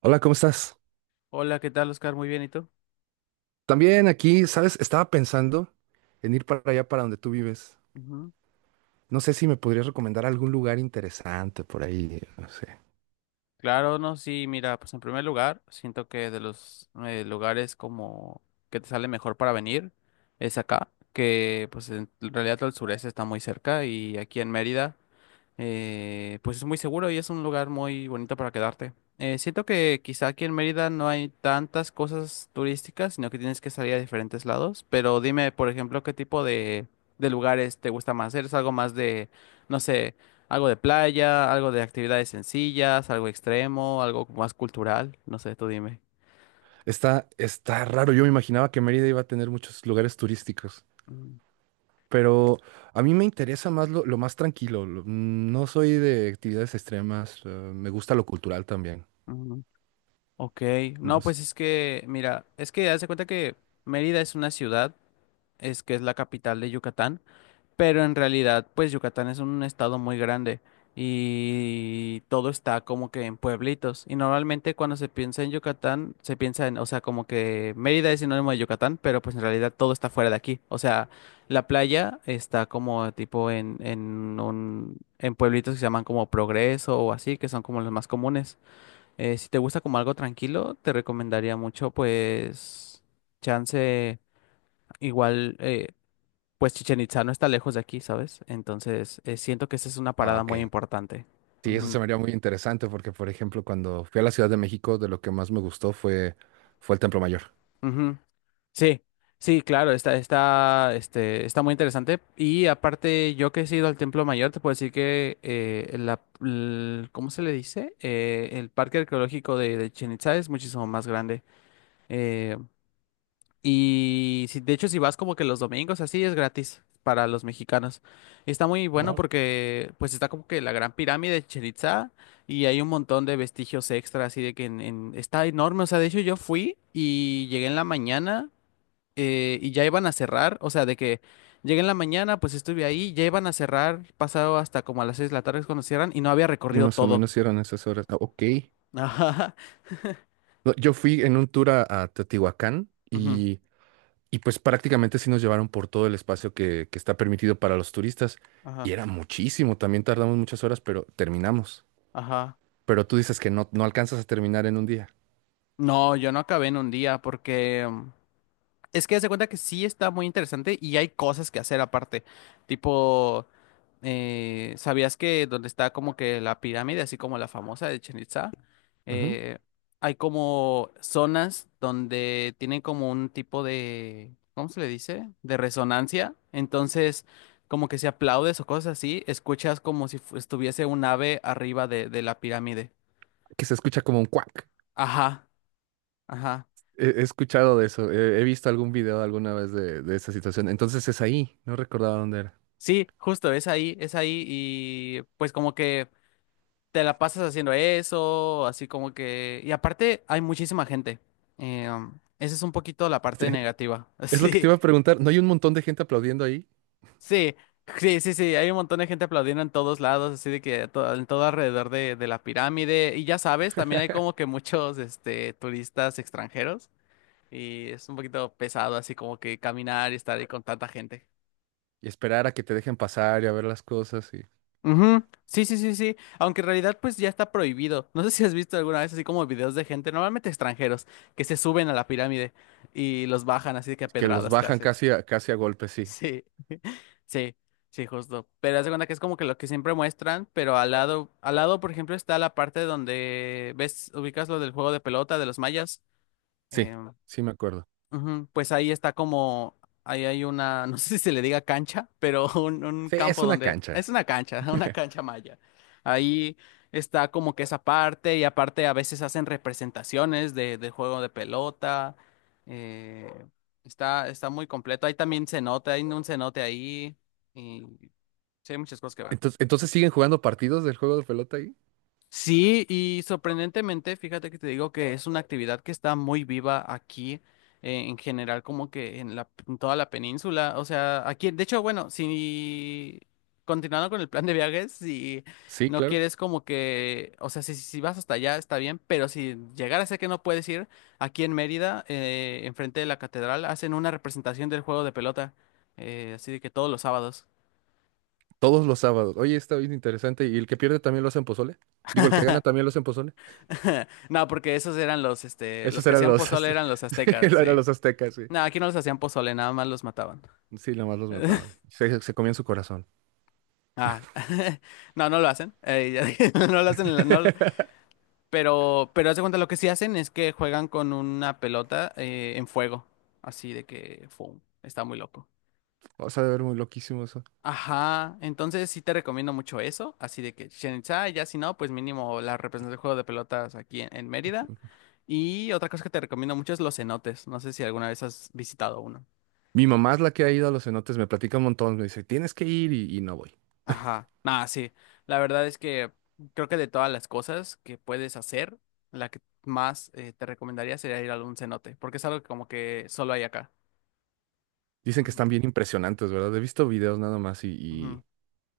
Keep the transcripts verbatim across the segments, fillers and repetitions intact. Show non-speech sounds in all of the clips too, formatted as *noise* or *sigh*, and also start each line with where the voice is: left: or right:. right: Hola, ¿cómo estás?
left: Hola, ¿qué tal, Oscar? Muy bien, ¿y tú?
right: También aquí, ¿sabes? Estaba pensando en ir para allá, para donde tú vives.
left: Ujú.
right: No sé si me podrías recomendar algún lugar interesante por ahí, no sé.
left: Claro, no, sí, mira, pues en primer lugar, siento que de los eh, lugares como que te sale mejor para venir es acá, que pues en realidad todo el sureste está muy cerca y aquí en Mérida. eh, pues es muy seguro y es un lugar muy bonito para quedarte. Eh, siento que quizá aquí en Mérida no hay tantas cosas turísticas, sino que tienes que salir a diferentes lados. Pero dime, por ejemplo, qué tipo de, de lugares te gusta más. ¿Eres algo más de, no sé, algo de playa, algo de actividades sencillas, algo extremo, algo más cultural? No sé, tú dime.
right: Está, está raro, yo me imaginaba que Mérida iba a tener muchos lugares turísticos,
left: Mm,
right: pero a mí me interesa más lo, lo más tranquilo. Lo- mm, no soy de actividades extremas, eh, me gusta lo cultural también.
left: mm, Ok,
right: No
left: no,
right: sé.
left: pues es que, mira, es que haz de cuenta que Mérida es una ciudad, es que es la capital de Yucatán. Pero en realidad, pues Yucatán es un estado muy grande y todo está como que en pueblitos. Y normalmente cuando se piensa en Yucatán, se piensa en, o sea, como que Mérida es sinónimo de Yucatán, pero pues en realidad todo está fuera de aquí. O sea, la playa está como tipo en, en un, en pueblitos que se llaman como Progreso o así, que son como los más comunes. Eh, si te gusta como algo tranquilo, te recomendaría mucho, pues, chance igual. Eh, pues Chichen Itza no está lejos de aquí, ¿sabes? Entonces, eh, siento que esa es una
right: Ah,
left: parada muy
right: ok.
left: importante.
right: Sí, eso
left: Ujú,
right: se me haría muy interesante porque, por ejemplo, cuando fui a la Ciudad de México, de lo que más me gustó fue, fue el Templo Mayor.
left: ujú. Sí, sí, claro, está, está, este, está muy interesante. Y aparte, yo que he ido al Templo Mayor, te puedo decir que eh, la, l- ¿cómo se le dice? Eh, el parque arqueológico de, de Chichén Itzá es muchísimo más grande. Eh, Y si, de hecho, si vas como que los domingos, así es gratis para los mexicanos. Y está muy bueno porque pues está como que la gran pirámide de Chichén Itzá y hay un montón de vestigios extra, así de que en, en- está enorme. O sea, de hecho yo fui y llegué en la mañana eh, y ya iban a cerrar. O sea, de que llegué en la mañana, pues estuve ahí, ya iban a cerrar, pasado hasta como a las seis de la tarde es cuando cierran y no había
right: Y
left: recorrido
right: más o
left: todo.
right: menos sí eran esas horas. Ah, ok.
left: *laughs* Ajá,
right: No, yo fui en un tour a, a Teotihuacán
left: ujú,
right: y, y pues prácticamente sí nos llevaron por todo el espacio que, que está permitido para los turistas. Y
left: ajá,
right: era muchísimo, también tardamos muchas horas, pero terminamos.
left: ajá.
right: Pero tú dices que no, no alcanzas a terminar en un día.
left: No, yo no acabé en un día porque... mm, Es que hace cuenta que sí está muy interesante y hay cosas que hacer aparte. Tipo, eh, ¿sabías que donde está como que la pirámide, así como la famosa de Chichén Itzá,
right: Ujú.
left: eh, hay como zonas donde tienen como un tipo de, ¿cómo se le dice? De resonancia. Entonces, como que si aplaudes o cosas así, escuchas como si fu- estuviese un ave arriba de, de la pirámide.
right: Que se escucha como un cuac.
left: Ajá, ajá.
right: He, he escuchado de eso, he, he visto algún video alguna vez de, de esa situación. Entonces es ahí, no recordaba dónde era.
left: Sí, justo, es ahí, es ahí y pues como que... te la pasas haciendo eso, así como que... Y aparte hay muchísima gente. Eh, um, esa es un poquito la parte
right: *laughs*
left: negativa. *laughs*
right: Es lo que te iba a preguntar, ¿no hay un montón de gente aplaudiendo ahí?
left: Sí, sí, sí, sí, sí. Hay un montón de gente aplaudiendo en todos lados, así de que to- en todo alrededor de, de la pirámide. Y ya sabes, también hay como que muchos este, turistas extranjeros. Y es un poquito pesado así como que caminar y estar ahí con tanta gente.
right: Y esperar a que te dejen pasar y a ver las cosas.
left: Ujú, sí, sí, sí, sí. Aunque en realidad pues ya está prohibido. *laughs* No sé si has visto alguna vez así como videos de gente, normalmente extranjeros, que se suben a la pirámide y los bajan así de que a
right: Que los
left: pedradas
right: bajan
left: casi.
right: casi a, casi a golpe, sí.
left: Sí, *laughs* sí, sí, justo. Pero haz de cuenta que es como que lo que siempre muestran, pero al lado, al lado, por ejemplo, está la parte donde ves, ubicas lo del juego de pelota de los mayas.
right: Sí,
left: Em,
right: sí me acuerdo.
left: Ujú. Pues ahí está como, ahí hay una, *laughs* no sé si se le diga cancha, pero un, un
right: Sí, es
left: campo
right: una
left: donde, es
right: cancha.
left: una cancha, *laughs* una
right: *laughs*
left: cancha maya. Ahí está como que esa parte y aparte a veces hacen representaciones de, del juego de pelota. eh, está, está muy completo. Ahí también cenote, hay un cenote ahí y sí, hay muchas cosas que ver.
right: Entonces, entonces siguen jugando partidos del juego de pelota ahí.
left: Sí, y sorprendentemente, fíjate que te digo que es una actividad que está muy viva aquí, eh, en general, como que en la, en toda la península. O sea, aquí, de hecho, bueno, si continuando con el plan de viajes, si
right: Sí,
left: no
right: claro.
left: quieres como que, o sea, si, si vas hasta allá está bien, pero si llegara a ser que no puedes ir, aquí en Mérida, eh, enfrente de la catedral, hacen una representación del juego de pelota, eh, así de que todos los sábados.
right: Todos los sábados. Oye, está bien interesante. ¿Y el que pierde también lo hacen pozole? Digo, el que gana
left: *laughs*
right: también lo hacen pozole.
left: *laughs* No, porque esos eran los, este, los
right: Esos
left: que
right: eran
left: hacían
right: los,
left: pozole
right: azte-
left: eran los
right: *laughs*
left: aztecas,
right: eran
left: sí.
right: los aztecas, sí.
left: No, aquí no los hacían pozole, nada más los mataban.
right: Sí, nomás los mataban.
left: *laughs*
right: Se, se comían su corazón.
left: Ah, *laughs* no, no lo hacen. Eh, ya dije, *laughs* no lo hacen, en la- no lo- pero, pero haz de cuenta, lo que sí hacen es que juegan con una pelota eh, en fuego. Así de que, fum, está muy loco.
right: O sea, a ver, muy loquísimo eso.
left: Ajá, entonces sí te recomiendo mucho eso. Así de que Chichén Itzá, ya si no, pues mínimo la representación del juego de pelotas aquí en, en Mérida. Y otra cosa que te recomiendo mucho es los cenotes. No sé si alguna vez has visitado uno.
right: Mi mamá es la que ha ido a los cenotes, me platica un montón, me dice, tienes que ir y, y no voy.
left: Ajá, nada, sí. La verdad es que creo que de todas las cosas que puedes hacer, la que más eh, te recomendaría sería ir a un cenote, porque es algo que como que solo hay acá.
right: Dicen que
left: Ujú,
right: están bien impresionantes, ¿verdad? He visto videos nada más
left: ujú.
right: y,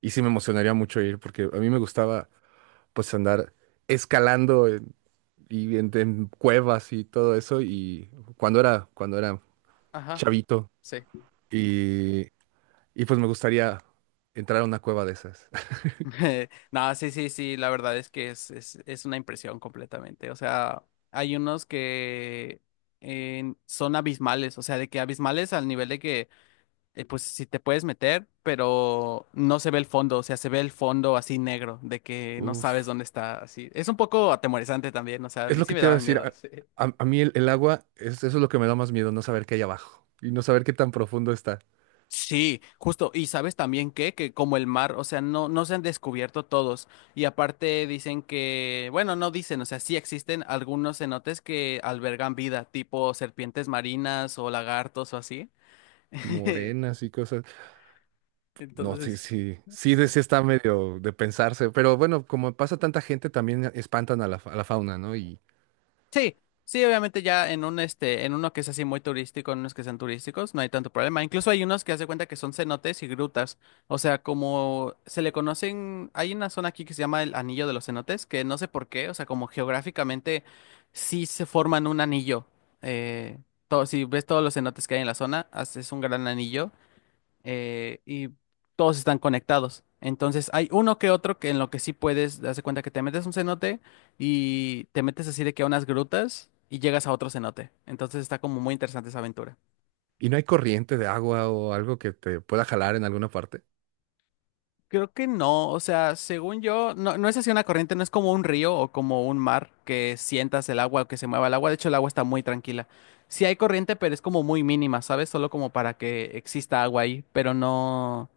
right: Y sí me emocionaría mucho ir porque a mí me gustaba pues andar escalando en- y en, en cuevas y todo eso y cuando era cuando era
left: Ajá,
right: chavito
left: sí.
right: y, y pues me gustaría entrar a una cueva de esas.
left: *laughs* Nada, sí, sí, sí, la verdad es que es, es, es una impresión completamente. O sea, hay unos que eh, son abismales, o sea, de que abismales al nivel de que eh, pues si te puedes meter, pero no se ve el fondo, o sea, se ve el fondo así negro, de
right: *laughs*
left: que no sabes
right: Uf,
left: dónde está, así. Es un poco atemorizante también, o sea, a
right: es
left: mí
right: lo
left: sí
right: que
left: me
right: te iba a
left: daban
right: decir.
left: miedo.
right: A,
left: Sí,
right: a- a mí el, el agua es, eso es lo que me da más miedo, no saber qué hay abajo y no saber qué tan profundo está.
left: sí, justo, y sabes también que, que como el mar, o sea, no, no se han descubierto todos, y aparte dicen que, bueno, no dicen, o sea, sí existen algunos cenotes que albergan vida, tipo serpientes marinas o lagartos o así. *laughs*
right: Morenas y cosas. No, sí,
left: Entonces,
right: sí, sí, de,
left: sí.
right: sí está medio de pensarse, pero bueno, como pasa tanta gente, también espantan a la, fa- a la fauna, ¿no?
left: Sí, sí, obviamente ya en un este, en uno que es así muy turístico, en unos que sean turísticos, no hay tanto problema. Incluso hay unos que hace cuenta que son cenotes y grutas. O sea, como se le conocen, hay una zona aquí que se llama el Anillo de los Cenotes, que no sé por qué, o sea, como geográficamente sí se forman un anillo. Eh, Todo, si ves todos los cenotes que hay en la zona, hace- es un gran anillo eh, y todos están conectados. Entonces hay uno que otro que en lo que sí puedes, darse cuenta que te metes a un cenote y te metes así de que a unas grutas y llegas a otro cenote. Entonces está como muy interesante esa aventura.
right: ¿Y no hay corriente de agua o algo que te pueda jalar en alguna parte?
left: Creo que no, o sea, según yo, no, no es así una corriente, no es como un río o como un mar que sientas el agua o que se mueva el agua. De hecho, el agua está muy tranquila. Sí hay corriente, pero es como muy mínima, ¿sabes? Solo como para que exista agua ahí, pero no,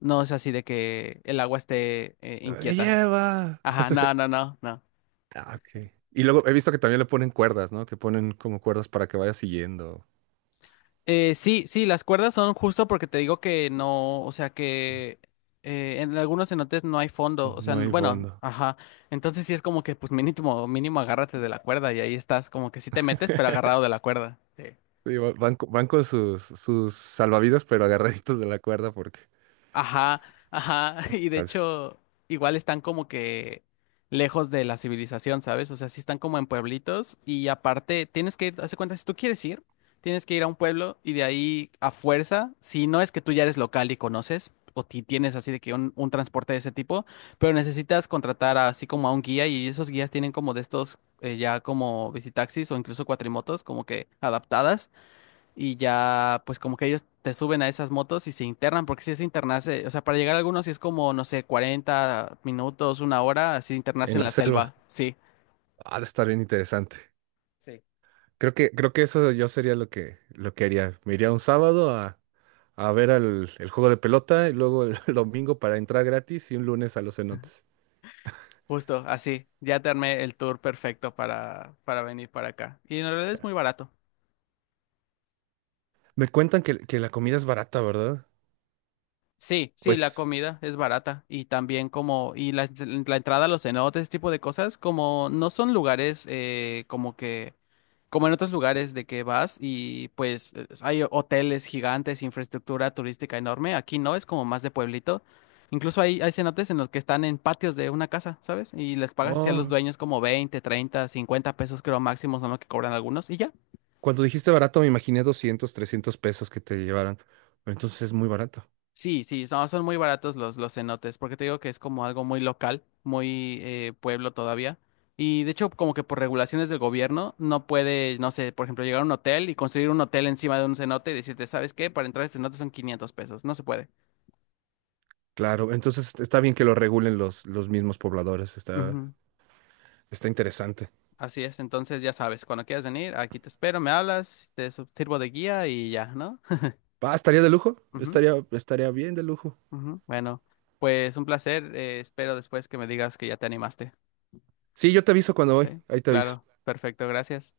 left: no es así de que el agua esté eh,
right: ¡Me
left: inquieta.
right: lleva!
left: Ajá, no, no, no, no.
right: Ah, ok. Y luego he visto que también le ponen cuerdas, ¿no? Que ponen como cuerdas para que vaya siguiendo.
left: Eh, sí, sí, las cuerdas son justo porque te digo que no, o sea que eh, en algunos cenotes no hay fondo, o sea,
right: No
left: n-
right: hay
left: bueno,
right: fondo.
left: ajá. Entonces sí es como que pues mínimo, mínimo agárrate de la cuerda y ahí estás, como que sí te metes, pero agarrado de la cuerda. Sí.
right: Sí, va- van, co- van con sus, sus salvavidas, pero agarraditos de la cuerda porque
left: Ajá, ajá, *laughs* y de
right: hasta es-
left: hecho, igual están como que lejos de la civilización, ¿sabes? O sea, sí están como en pueblitos y aparte tienes que ir, hace cuenta, si tú quieres ir, tienes que ir a un pueblo y de ahí a fuerza, si no es que tú ya eres local y conoces o ti tienes así de que un, un transporte de ese tipo, pero necesitas contratar así como a un guía y esos guías tienen como de estos eh, ya como visitaxis o incluso cuatrimotos como que adaptadas y ya pues como que ellos te suben a esas motos y se internan, porque si es internarse, o sea, para llegar a algunos sí es como, no sé, cuarenta minutos, una hora, así internarse
right: en
left: en
right: la
left: la
right: selva.
left: selva, sí,
right: Ha de estar bien interesante.
left: sí.
right: Creo que, creo que eso yo sería lo que, lo que haría. Me iría un sábado a, a ver al- el juego de pelota y luego el, *laughs* el domingo para entrar gratis y un lunes a los cenotes.
left: Justo, así, ya te armé el tour perfecto para, para, venir para acá. Y en realidad es muy barato.
right: Me cuentan que, que la comida es barata, ¿verdad?
left: Sí, sí, la
right: Pues,
left: comida es barata y también como, y la, la entrada a los cenotes, ese tipo de cosas, como no son lugares eh, como que como en otros lugares de que vas y pues eh, hay hoteles gigantes, infraestructura turística enorme. Aquí no, es como más de pueblito. Incluso hay, hay cenotes en los que están en patios de una casa, ¿sabes? Y les pagas así a los
right: oh,
left: dueños como veinte, treinta, cincuenta pesos creo máximo son lo que cobran algunos y ya.
right: cuando dijiste barato me imaginé doscientos, trescientos pesos que te llevaran. Pero entonces es muy barato.
left: Sí, sí, son, son muy baratos los, los cenotes, porque te digo que es como algo muy local, muy eh, pueblo todavía. Y de hecho, como que por regulaciones del gobierno, no puede, no sé, por ejemplo, llegar a un hotel y construir un hotel encima de un cenote y decirte, ¿sabes qué? Para entrar a este cenote son quinientos pesos, no se puede.
right: Claro, entonces está bien que lo regulen los, los mismos pobladores. Está,
left: Ujú,
right: está interesante.
left: así es, entonces ya sabes, cuando quieras venir, aquí te espero, me hablas, te su- sirvo de guía y ya, ¿no? *laughs*
right: Ah, estaría de lujo.
left: Ujú,
right: Estaría, estaría bien de lujo.
left: ujú, bueno, pues un placer, eh, espero después que me digas que ya te animaste.
right: Sí, yo te aviso cuando voy.
left: Sí,
right: Ahí te aviso.
left: claro, perfecto, gracias.